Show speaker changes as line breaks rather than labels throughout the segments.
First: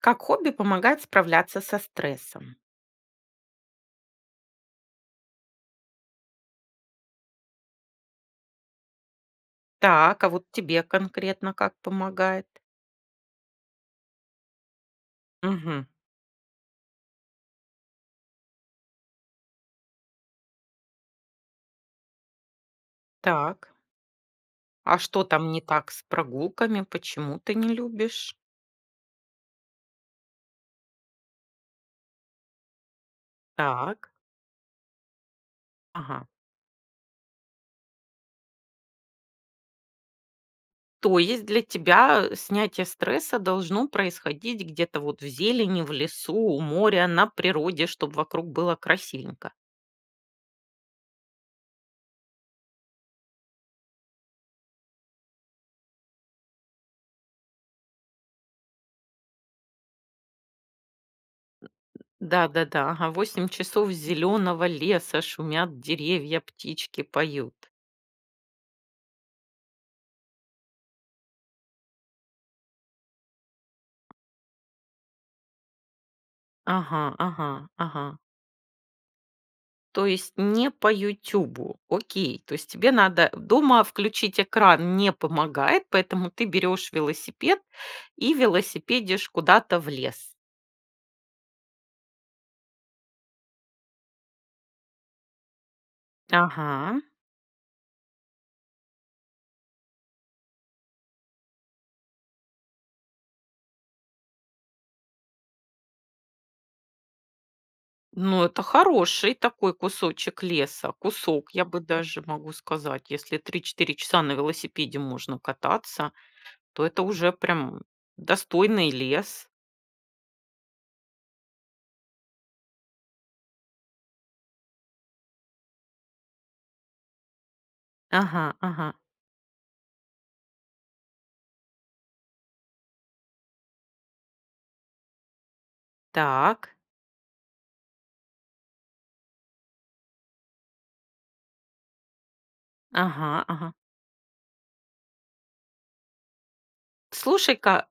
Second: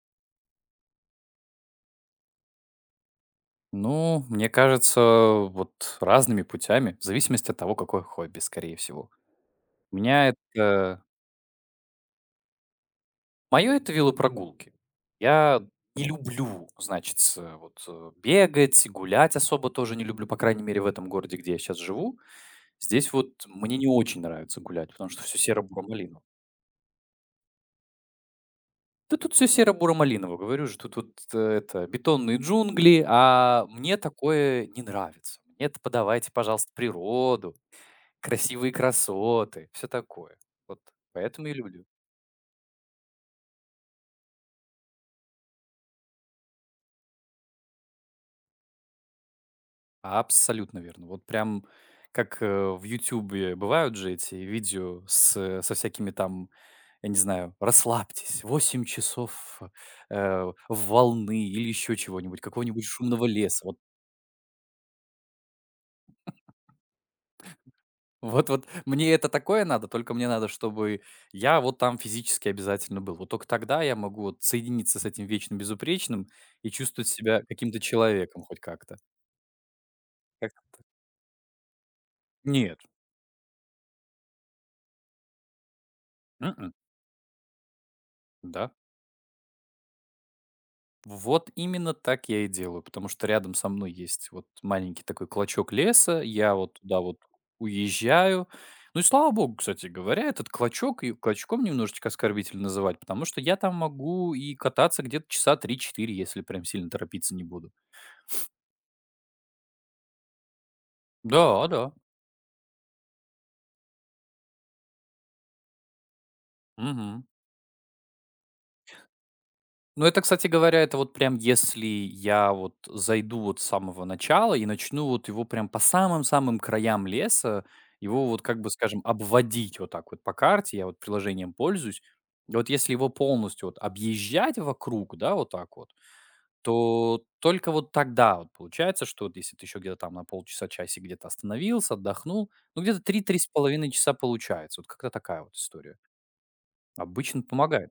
Как хобби помогает справляться со стрессом.
Ну, мне кажется, вот разными путями, в зависимости от того, какое хобби, скорее всего. У
Так, а
меня
вот тебе
это...
конкретно как помогает?
Мое это велопрогулки. Я
Мгм.
не люблю, значит, вот бегать, гулять особо тоже не люблю, по крайней мере, в этом городе, где я сейчас живу. Здесь вот
Так.
мне не очень нравится гулять,
А
потому что
что
все
там не так с
серо-буро-малиново.
прогулками? Почему ты не любишь?
Да тут все серо-буро-малиново, говорю же, тут вот это бетонные джунгли, а мне
Так.
такое не нравится. Мне это
Ага.
подавайте, пожалуйста, природу. Красивые красоты, все такое. Вот
То есть
поэтому и
для
люблю.
тебя снятие стресса должно происходить где-то вот в зелени, в лесу, у моря, на природе, чтобы вокруг было красивенько.
Абсолютно верно. Вот прям как, в "Ютубе" бывают же эти видео с со всякими там, я не знаю, расслабьтесь, 8 часов, волны или еще чего-нибудь, какого-нибудь
Да-да-да, ага,
шумного
8
леса. Вот
часов зеленого леса, шумят деревья, птички поют.
вот вот мне это такое надо, только мне надо, чтобы я вот там физически обязательно был. Вот только тогда я могу вот соединиться с этим вечным безупречным и
Ага,
чувствовать себя
ага,
каким-то
ага.
человеком хоть как-то.
То есть
Как
не по "Ютубу". Окей. То есть
Нет.
тебе надо дома включить экран, не помогает, поэтому ты
м
берешь велосипед и
Да.
велосипедишь куда-то в лес.
Вот именно так я и делаю, потому что рядом со мной есть вот маленький такой клочок леса. Я вот туда
Ага.
вот уезжаю. Ну и слава богу, кстати говоря, этот клочок, и клочком немножечко оскорбительно называть, потому что я там могу и кататься где-то часа три-четыре, если прям сильно торопиться не буду.
Ну, это хороший такой кусочек леса. Кусок, я
Да,
бы
да.
даже могу сказать. Если 3-4 часа на велосипеде можно кататься, то это
Мгм.
уже прям достойный лес.
Ну, это, кстати говоря, это вот прям если я вот зайду вот с самого начала и начну вот его прям по самым-самым краям леса, его вот,
Ага,
как бы
ага.
скажем, обводить вот так вот по карте, я вот приложением пользуюсь. И вот если его полностью вот объезжать вокруг, да, вот так вот,
Так.
то только вот тогда вот получается, что вот если ты еще где-то там на полчаса, часик где-то остановился, отдохнул, ну, где-то
Ага,
три-три с
ага.
половиной часа получается. Вот как-то такая вот история. Обычно
Слушай-ка.
помогает.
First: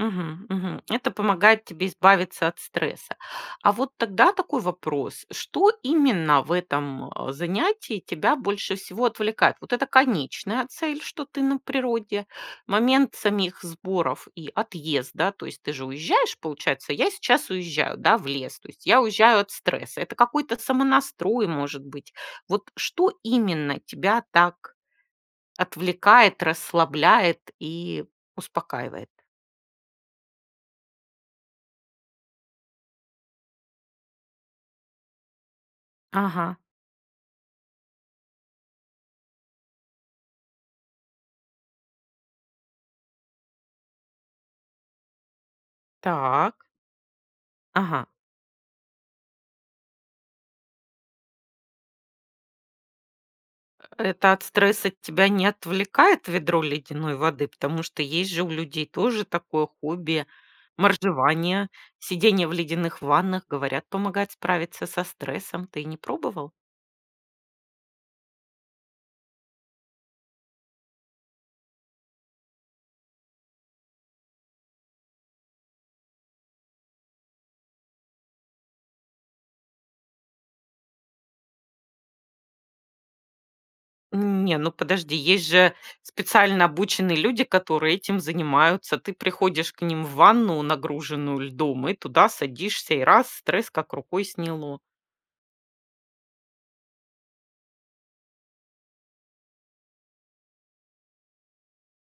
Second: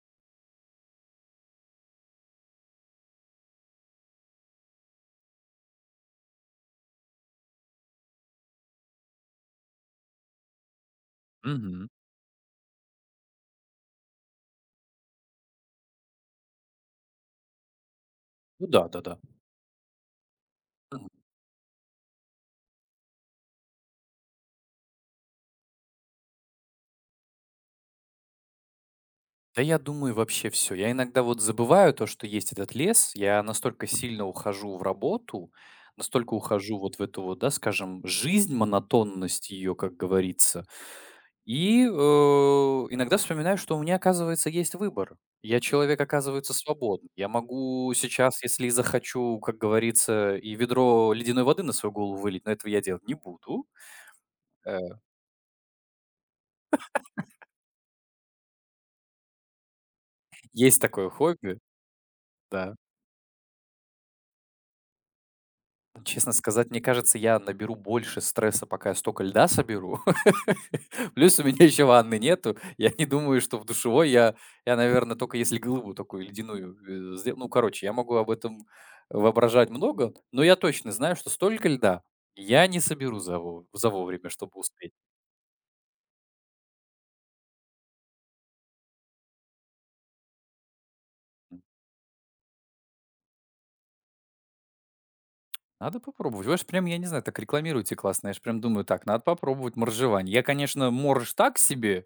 Мгм, мгм. Это помогает тебе избавиться от стресса. А вот тогда такой вопрос: что именно в этом занятии тебя больше всего отвлекает? Вот это конечная цель, что ты на
Мгм.
природе, момент самих сборов и отъезда, то есть ты же уезжаешь, получается, я сейчас уезжаю, да, в лес,
Ну
то есть
да,
я
да-да.
уезжаю от стресса. Это какой-то самонастрой, может быть. Вот что именно тебя так отвлекает, расслабляет и успокаивает?
Да, я думаю, вообще все. Я иногда вот забываю то, что есть этот лес. Я настолько сильно ухожу в работу, настолько
Ага.
ухожу вот в эту вот, да, скажем, жизнь, монотонность ее, как говорится. И, иногда вспоминаю, что у меня, оказывается, есть выбор. Я человек, оказывается,
Так.
свободный. Я могу
Ага.
сейчас, если и захочу, как говорится, и ведро ледяной воды на свою голову вылить, но этого я делать не буду.
Это от стресса
Э,
тебя не отвлекает ведро ледяной воды? Потому что есть же у людей тоже такое хобби —
есть такое хобби,
моржевание, сидение в
да.
ледяных ваннах. Говорят, помогает справиться со стрессом. Ты не
Честно
пробовал?
сказать, мне кажется, я наберу больше стресса, пока я столько льда соберу. Плюс у меня еще ванны нету. Я не думаю, что в душевой я наверное, только если глыбу такую ледяную сделаю. Ну, короче, я могу об этом воображать много, но я точно знаю, что столько льда я не соберу за вовремя, чтобы
Не, ну
успеть.
подожди, есть же специально обученные люди, которые этим занимаются. Ты приходишь к ним в ванну, нагруженную льдом, и туда садишься, и стресс как рукой сняло.
Надо попробовать. Вы же прям, я не знаю, так рекламируете классно. Я же прям думаю, так, надо попробовать моржевание. Я, конечно, морж так себе.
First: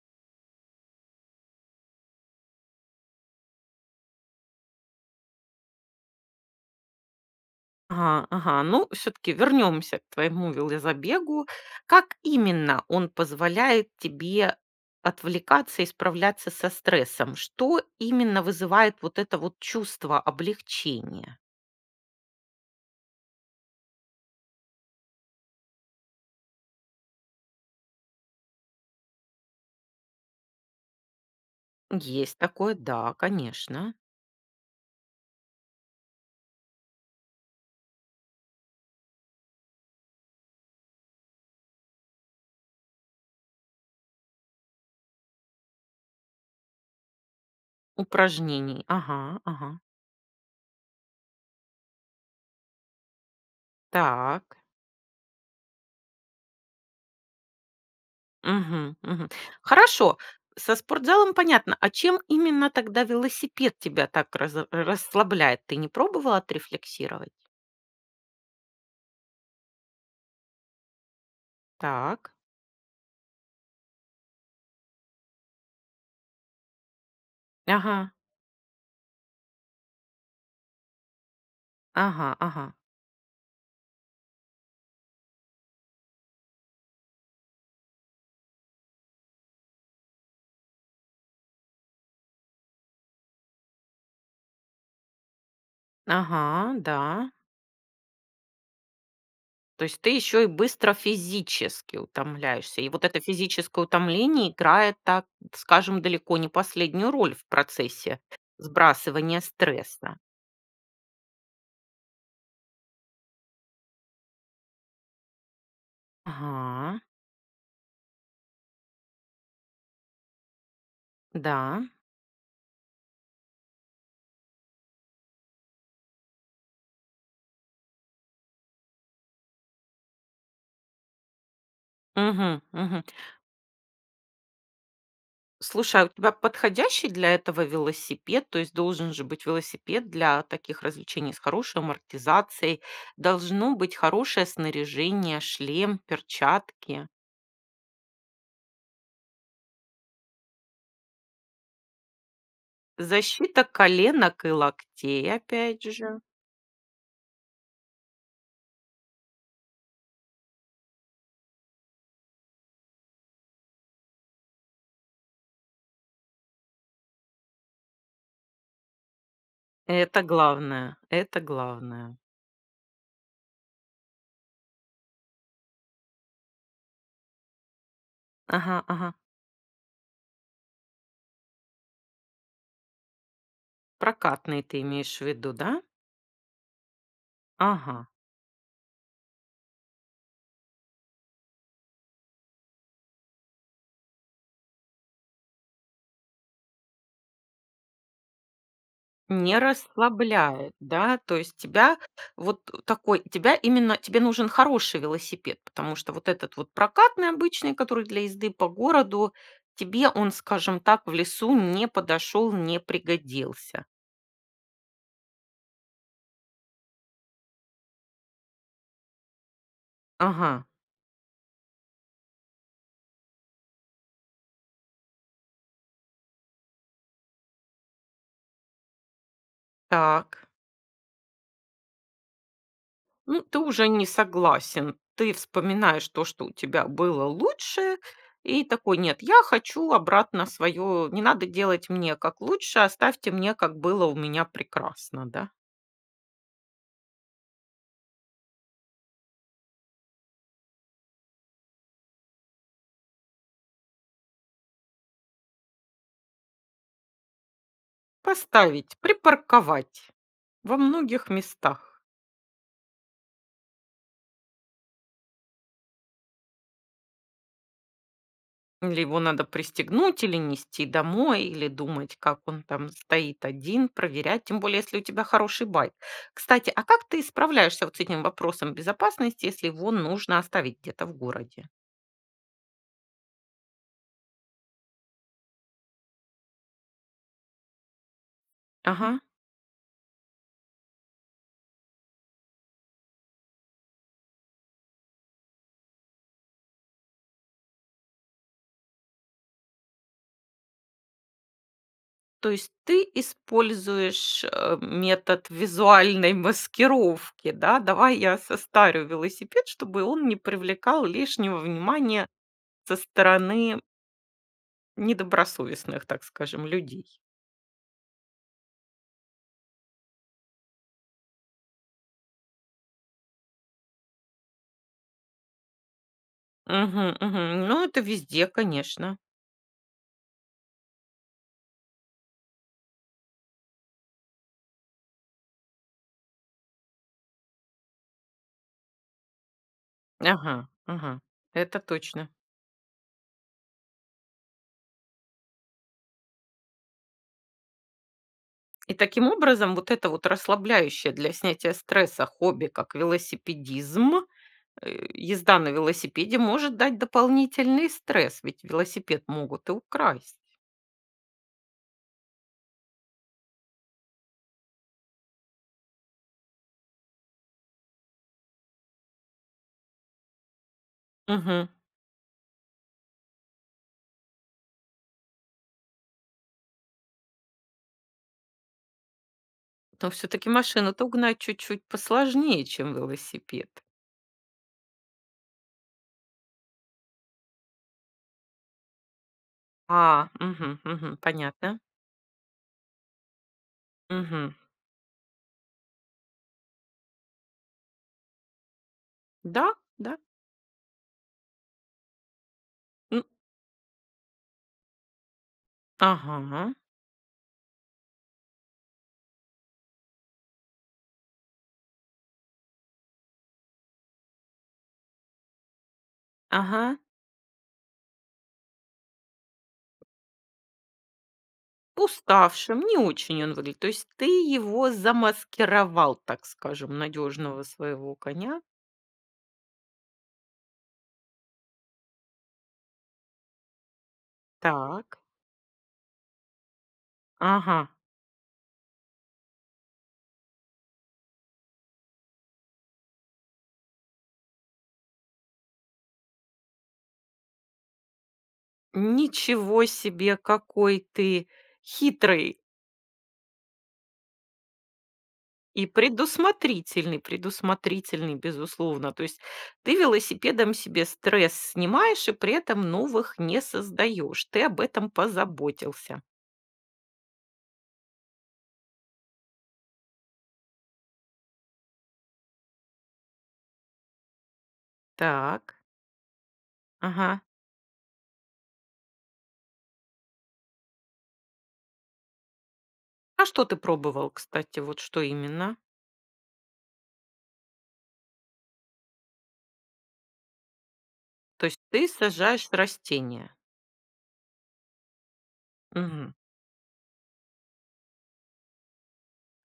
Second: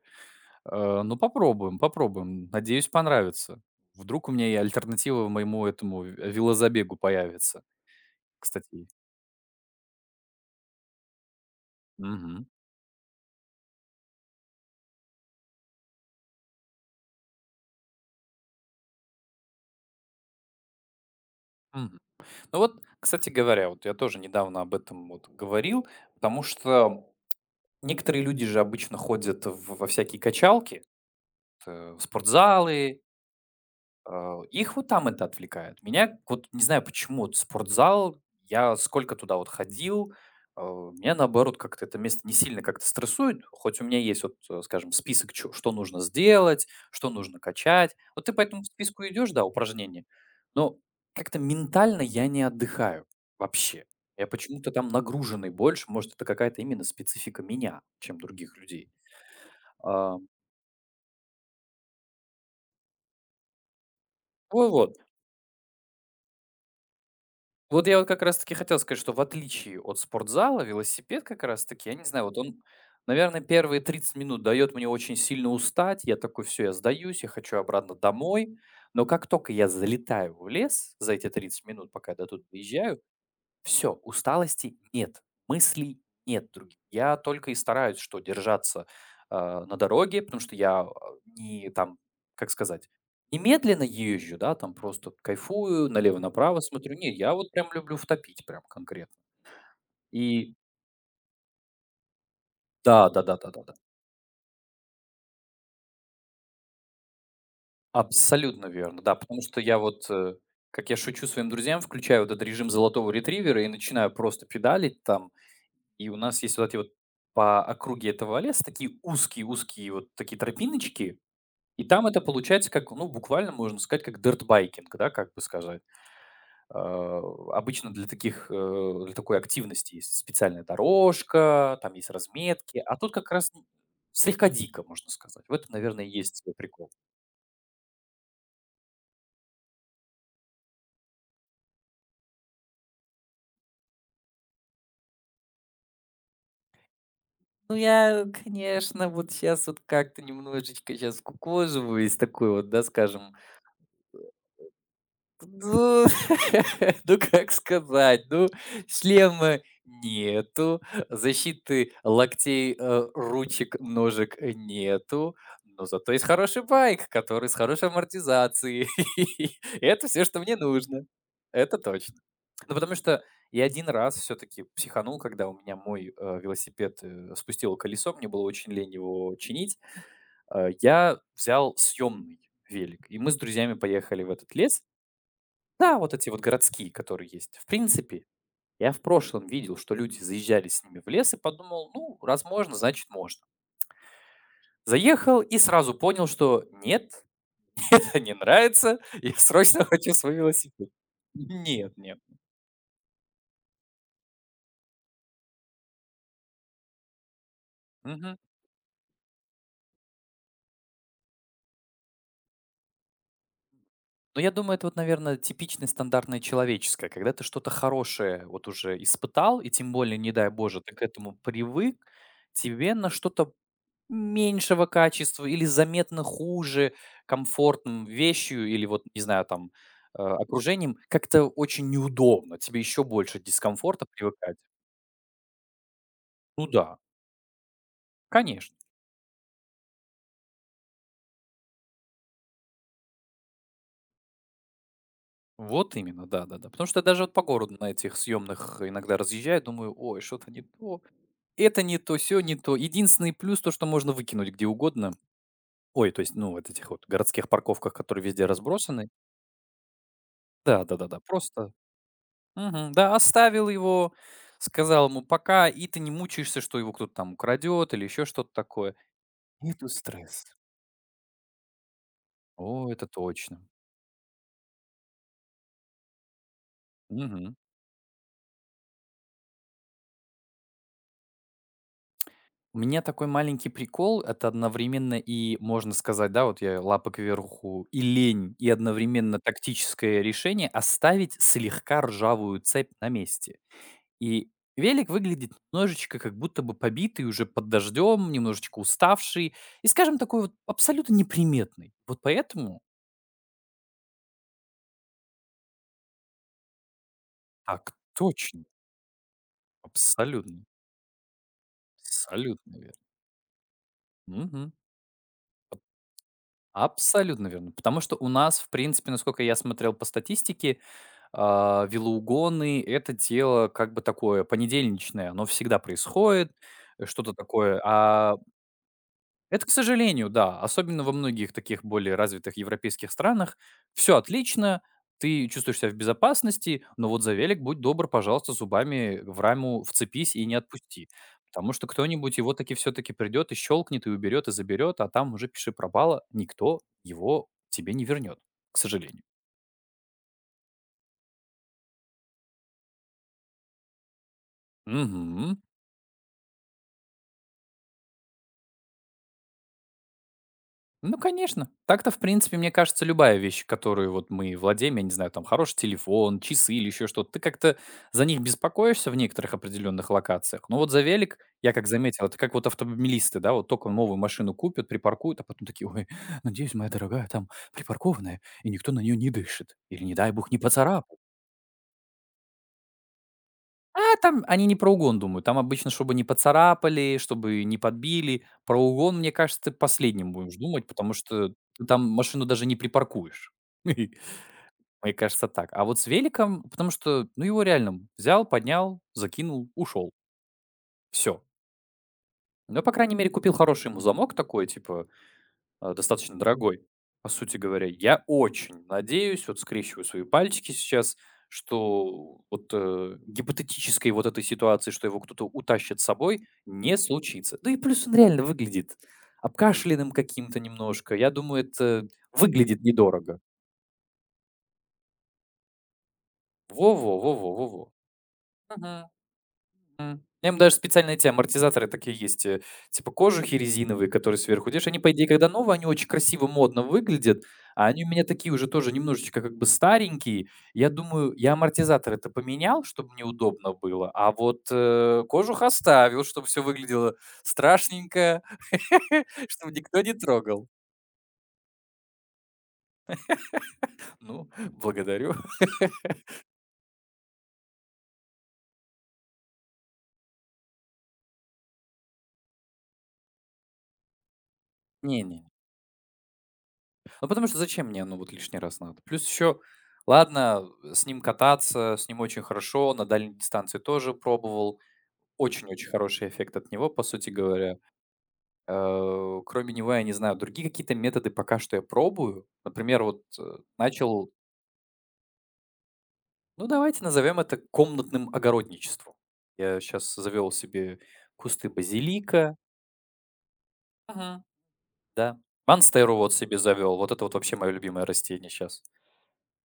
Ну, попробуем, попробуем. Надеюсь, понравится. Вдруг у меня и альтернатива моему этому велозабегу появится,
Ага, ага.
кстати.
Ну, все-таки вернемся к твоему велозабегу. Как
Мгм,
именно он позволяет тебе отвлекаться и справляться со стрессом? Что именно вызывает вот это вот чувство облегчения?
мгм. Ну вот, кстати говоря, вот я тоже недавно об этом вот говорил, потому что некоторые люди же обычно ходят в во всякие качалки, в
Есть такое,
спортзалы.
да, конечно.
Их вот там это отвлекает. Меня вот не знаю почему, вот спортзал, я сколько туда вот ходил, меня наоборот как-то это место не сильно как-то стрессует, хоть у меня есть вот, скажем, список, что нужно сделать, что нужно качать. Вот ты по этому
Упражнений.
списку
Ага,
идешь, да,
ага.
упражнения, но как-то ментально я не отдыхаю вообще. Я
Так.
почему-то там нагруженный больше, может, это какая-то именно специфика меня, чем других людей.
Мгм, мгм.
А,
Хорошо. Со спортзалом понятно. А чем именно тогда велосипед тебя так
ну вот.
расслабляет? Ты не пробовала отрефлексировать?
Вот я вот как раз таки хотел сказать, что в отличие от спортзала, велосипед как раз таки, я не знаю,
Так.
вот он, наверное, первые 30 минут дает мне очень сильно устать. Я такой, все, я сдаюсь, я хочу обратно
Ага.
домой. Но как только я залетаю в лес за эти 30 минут, пока я до
Ага,
тут
ага.
доезжаю, все усталости нет, мыслей нет других. Я только и стараюсь, что держаться, на дороге, потому что я, не там, как сказать, не медленно езжу, да, там просто кайфую,
Ага,
налево-направо смотрю.
да.
Не, я вот прям люблю втопить прям конкретно.
То есть ты еще и
И
быстро физически утомляешься. И вот
да,
это
да-да-да-да-да.
физическое утомление играет, так скажем, далеко не последнюю роль в процессе
Абсолютно верно, да, потому
сбрасывания
что я вот,
стресса.
как я шучу своим друзьям, включаю вот этот режим золотого ретривера и начинаю просто педалить там, и у нас есть вот эти вот
Ага,
по округе этого леса такие узкие-узкие вот такие тропиночки. И
да.
там это получается как, ну, буквально можно сказать, как дертбайкинг, да, как бы сказать. А, Обычно для таких, для такой активности есть специальная дорожка, там есть
Мгм,
разметки, а
мгм.
тут как раз слегка дико, можно сказать. В этом,
Слушай,
наверное,
а у
и
тебя
есть свой прикол.
подходящий для этого велосипед? То есть должен же быть велосипед для таких развлечений с хорошей амортизацией. Должно быть хорошее снаряжение, шлем, перчатки.
Ну, я, конечно, вот сейчас вот как-то немножечко сейчас кукоживаюсь, такой вот, да, скажем.
Защита коленок и локтей, опять
Ну,
же.
ну, как сказать, ну, шлема нету, защиты локтей, ручек, ножек нету, но зато есть хороший байк, который с хорошей амортизацией. Это все,
Это
что мне
главное,
нужно.
это
Это точно.
главное.
Ну, потому что я один раз все таки психанул, когда у меня мой, велосипед, спустило колесо, мне было очень
Ага,
лень
ага.
его чинить. Я взял съемный велик, и мы с друзьями поехали в этот
Прокатный
лес.
ты имеешь в виду, да?
Да, вот эти вот городские, которые есть. В
Ага.
принципе, я в прошлом видел, что люди заезжали с ними в лес и подумал, ну, раз можно, значит можно. Заехал и сразу понял, что нет, это не нравится, я
Не
срочно хочу свой
расслабляет,
велосипед.
да? То есть
Нет,
тебя
нет.
вот такой, тебя именно, тебе нужен хороший велосипед, потому что вот этот вот прокатный обычный, который для
Мгм.
езды по городу, тебе он, скажем так, в лесу не подошел, не пригодился.
Но я думаю, это вот, наверное, типичное стандартное человеческое, когда ты что-то хорошее вот уже испытал, и тем более, не дай
Ага,
боже, ты к этому привык, тебе на что-то меньшего качества или заметно хуже комфортным вещью или вот, не знаю, там,
так.
окружением, как-то очень неудобно. Тебе еще больше
Ну, ты уже
дискомфорта
не
привыкать.
согласен. Ты вспоминаешь то, что у
Ну
тебя
да,
было лучше, и
конечно.
такой: "Нет, я хочу обратно свое. Не надо делать мне как лучше, оставьте мне, как было у меня прекрасно", да?
Вот именно, да-да-да. Потому что я даже вот по городу на этих съемных иногда разъезжаю, думаю: "Ой, что-то не то, это не то, все не то". Единственный плюс- то, что можно выкинуть где угодно. Ой, то есть, ну, вот этих вот городских парковках, которые везде
Поставить,
разбросаны.
припарковать во
Да-да-да-да,
многих
просто.
местах.
Мгм. Да, оставил его, сказал ему пока, и ты не мучаешься, что его кто-то там украдет или еще что-то такое.
Или его надо
Нету
пристегнуть, или
стресс.
нести домой, или думать, как он
О,
там
это
стоит
точно.
один, проверять. Тем более, если у тебя хороший байк. Кстати, а как ты
Мгм.
справляешься вот с этим вопросом безопасности, если его нужно оставить где-то в городе?
У меня такой маленький прикол, это одновременно и, можно сказать, да, вот я лапы кверху, и лень, и
Ага.
одновременно тактическое решение оставить слегка ржавую цепь на месте. И велик выглядит немножечко как будто бы побитый, уже под дождем, немножечко уставший, и, скажем, такой вот абсолютно неприметный. Вот
То есть
поэтому.
ты используешь, метод визуальной маскировки, да?
Так
"Давай я
точно,
состарю велосипед, чтобы он не
абсолютно,
привлекал лишнего внимания
абсолютно
со
верно.
стороны
Мгм.
недобросовестных, так скажем, людей".
Абсолютно верно. Потому что у нас, в принципе, насколько я смотрел по статистике, велоугоны- это дело как бы такое понедельничное, оно всегда происходит,
Мгм,
что-то
мгм.
такое.
Ну, это везде, конечно.
Это, к сожалению, да. Особенно во многих таких более развитых европейских странах. Все отлично, ты чувствуешь себя в безопасности, но вот за велик будь добр, пожалуйста, зубами в раму вцепись и не
Ага,
отпусти.
ага.
Потому
Это
что
точно.
кто-нибудь его таки все-таки придет и щелкнет, и уберет, и заберет, а там уже пиши пропало, никто его тебе не вернет, к
И
сожалению.
таким образом, вот это вот расслабляющее для снятия стресса хобби, как велосипедизм,
Мгм.
езда на велосипеде, может дать дополнительный стресс, ведь велосипед могут и украсть.
Ну, конечно. Так-то, в принципе, мне кажется, любая вещь, которую вот мы владеем, я не знаю, там, хороший телефон, часы или еще что-то, ты как-то за них беспокоишься в некоторых определенных локациях. Но вот за велик,
Мгм.
я как заметил, это как вот автомобилисты, да, вот только новую машину купят, припаркуют, а потом такие, ой, надеюсь, моя дорогая там припаркованная, и никто на нее не дышит. Или,
Но
не дай
все-таки
бог, не поцарапает.
машину-то угнать чуть-чуть посложнее, чем велосипед.
А, там они не про угон думают. Там обычно, чтобы не поцарапали, чтобы не подбили. Про угон, мне кажется, ты
А,
последним будешь
мгм,
думать, потому
мгм,
что
понятно.
ты там машину даже не припаркуешь.
Мгм.
Мне кажется, так. А вот с великом, потому что, ну, его реально взял, поднял,
Да,
закинул, ушел.
да.
Все. Ну, по крайней
М.
мере, купил хороший ему замок такой, типа, достаточно
Ага,
дорогой, по сути говоря. Я очень надеюсь, вот скрещиваю свои пальчики сейчас, что вот гипотетической вот этой ситуации, что его кто-то утащит с собой, не
ага.
случится. Да и плюс он реально выглядит обкашленным каким-то немножко. Я думаю, это выглядит
Уставшим, не
недорого.
очень он выглядит. То есть ты его замаскировал, так скажем, надежного
Во-во-во-во-во-во.
своего коня.
Я им даже специально эти амортизаторы такие есть, типа кожухи резиновые, которые сверху держишь. Они, по
Так,
идее, когда новые, они очень красиво, модно выглядят,
ага.
а они у меня такие уже тоже немножечко как бы старенькие. Я думаю, я амортизатор это поменял, чтобы мне удобно было, а вот, кожух оставил, чтобы все выглядело страшненько, чтобы
Ничего
никто не
себе,
трогал.
какой ты хитрый.
Ну, благодарю.
И предусмотрительный, предусмотрительный, безусловно. То есть ты велосипедом себе стресс снимаешь и при этом новых не создаешь. Ты об этом
Не-не.
позаботился.
Ну, потому что зачем мне, ну, вот лишний раз надо? Плюс еще, ладно, с ним кататься, с ним очень хорошо, на дальней дистанции тоже пробовал.
Так,
Очень-очень хороший эффект от него, по сути
ага.
говоря. Кроме него, я не знаю, другие какие-то методы пока что я пробую. Например, вот
А что ты
начал,
пробовал, кстати, вот что именно?
ну, давайте назовем это комнатным огородничеством. Я сейчас завел себе
То
кусты
есть ты
базилика.
сажаешь растение.
Мгм. Да. Монстеру вот
Мгм.
себе завел. Вот это вот вообще мое любимое растение сейчас.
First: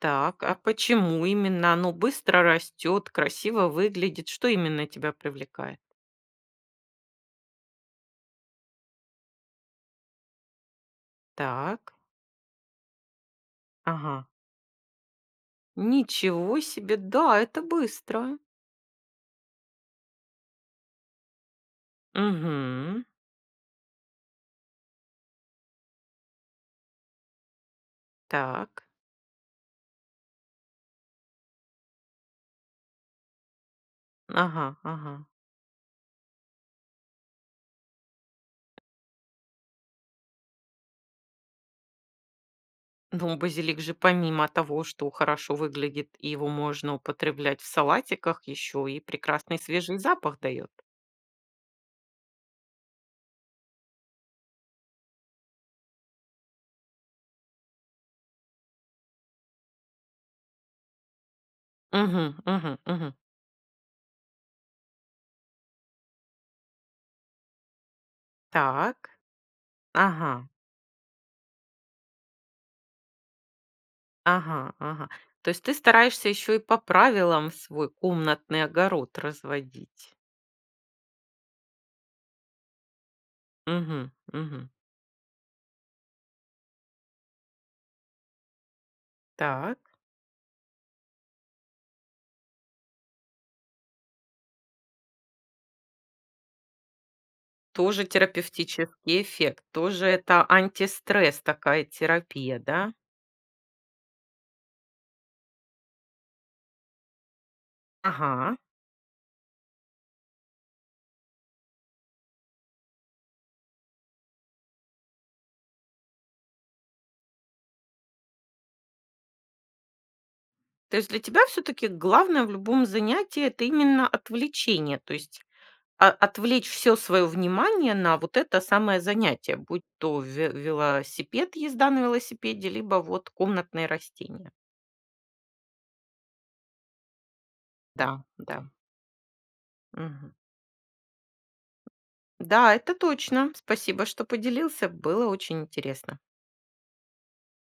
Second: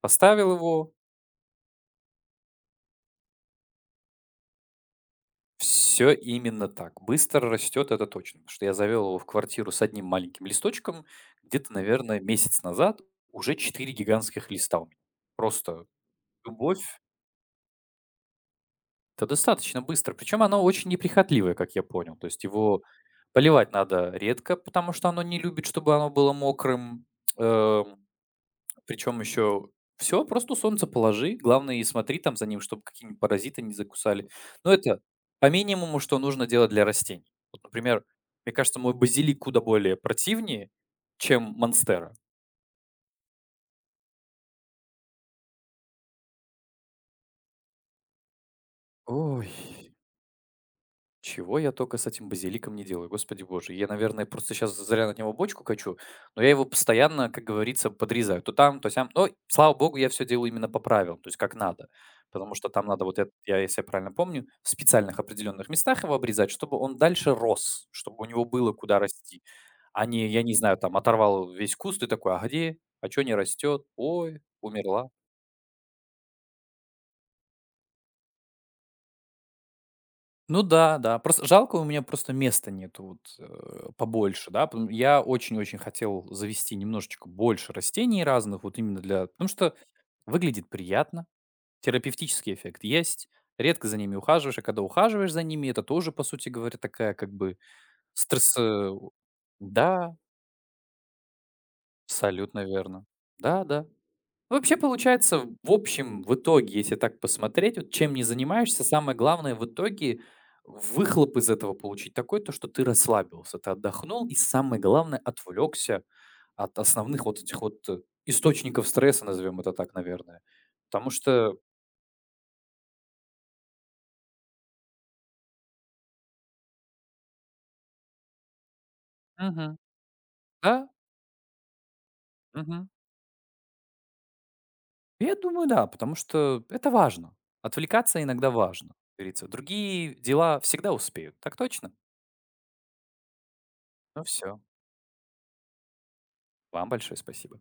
Так, а
Поставил его,
почему именно оно быстро растет, красиво выглядит? Что именно тебя привлекает?
Все именно так. Быстро растет, это точно. Потому что я завел его в квартиру с одним маленьким листочком. Где-то,
Так,
наверное, месяц назад уже 4
ага.
гигантских листа у меня. Просто
Ничего себе,
любовь.
да, это быстро.
Это достаточно быстро. Причем оно очень неприхотливое, как я понял. То есть его
Угу.
поливать надо редко, потому что оно не любит, чтобы оно было мокрым. Эм
Так.
Причем еще все просто у солнца положи. Главное, и смотри там за ним, чтобы какие-нибудь паразиты не закусали.
Ага,
Но это
ага.
по минимуму, что нужно делать для растений. Вот, например, мне кажется, мой базилик куда более противнее, чем монстера.
Ну, базилик же помимо того, что хорошо выглядит и его можно употреблять в салатиках, еще и
Ой.
прекрасный свежий запах дает.
Чего я только с этим базиликом не делаю, господи боже. Я, наверное, просто сейчас зря на него бочку качу, но я его постоянно, как говорится, подрезаю. То там, то сям. Но, слава богу, я все делаю именно по правилам, то есть как надо.
Мгм,
Потому что
мгм,
там надо
мгм.
вот эт я, если я правильно помню, в специальных определенных местах его обрезать, чтобы он дальше рос, чтобы у него было куда
Так.
расти. А не, я
Ага,
не знаю, там оторвал весь куст и такой: "А где? А чё не растет? Ой,
ага,
умерла".
ага. То есть ты стараешься еще и по правилам свой комнатный огород разводить.
Ну да, да. Просто жалко, у меня просто места нету вот,
Мгм,
побольше, да.
мгм.
Потом я очень-очень хотел завести немножечко больше растений разных, вот именно для потому что
Так.
выглядит приятно, терапевтический эффект есть, редко за ними ухаживаешь, а когда ухаживаешь за ними, это тоже, по сути говоря, такая как бы
Тоже
стресс,
терапевтический эффект, тоже
да,
это антистресс такая терапия,
абсолютно
да?
верно. Да, да. Вообще получается, в общем, в итоге, если так посмотреть, вот чем не
Ага.
занимаешься, самое главное в итоге выхлоп из этого получить такой, то что ты расслабился, ты отдохнул и самое главное отвлекся от основных вот этих вот источников стресса, назовем это так, наверное.
То есть
Потому
для тебя
что,
все таки главное в любом занятии — это именно отвлечение, то есть а отвлечь все свое внимание на вот это самое занятие,
мгм,
будь то ве
да,
велосипед, езда на велосипеде,
мгм,
либо вот комнатные растения.
я думаю, да, потому что это важно. Отвлекаться
Да,
иногда
да.
важно, как говорится. Другие
Мгм.
дела всегда успеют. Так точно?
Да, это точно. Спасибо,
Ну
что
все.
поделился. Было очень интересно.
Вам большое спасибо.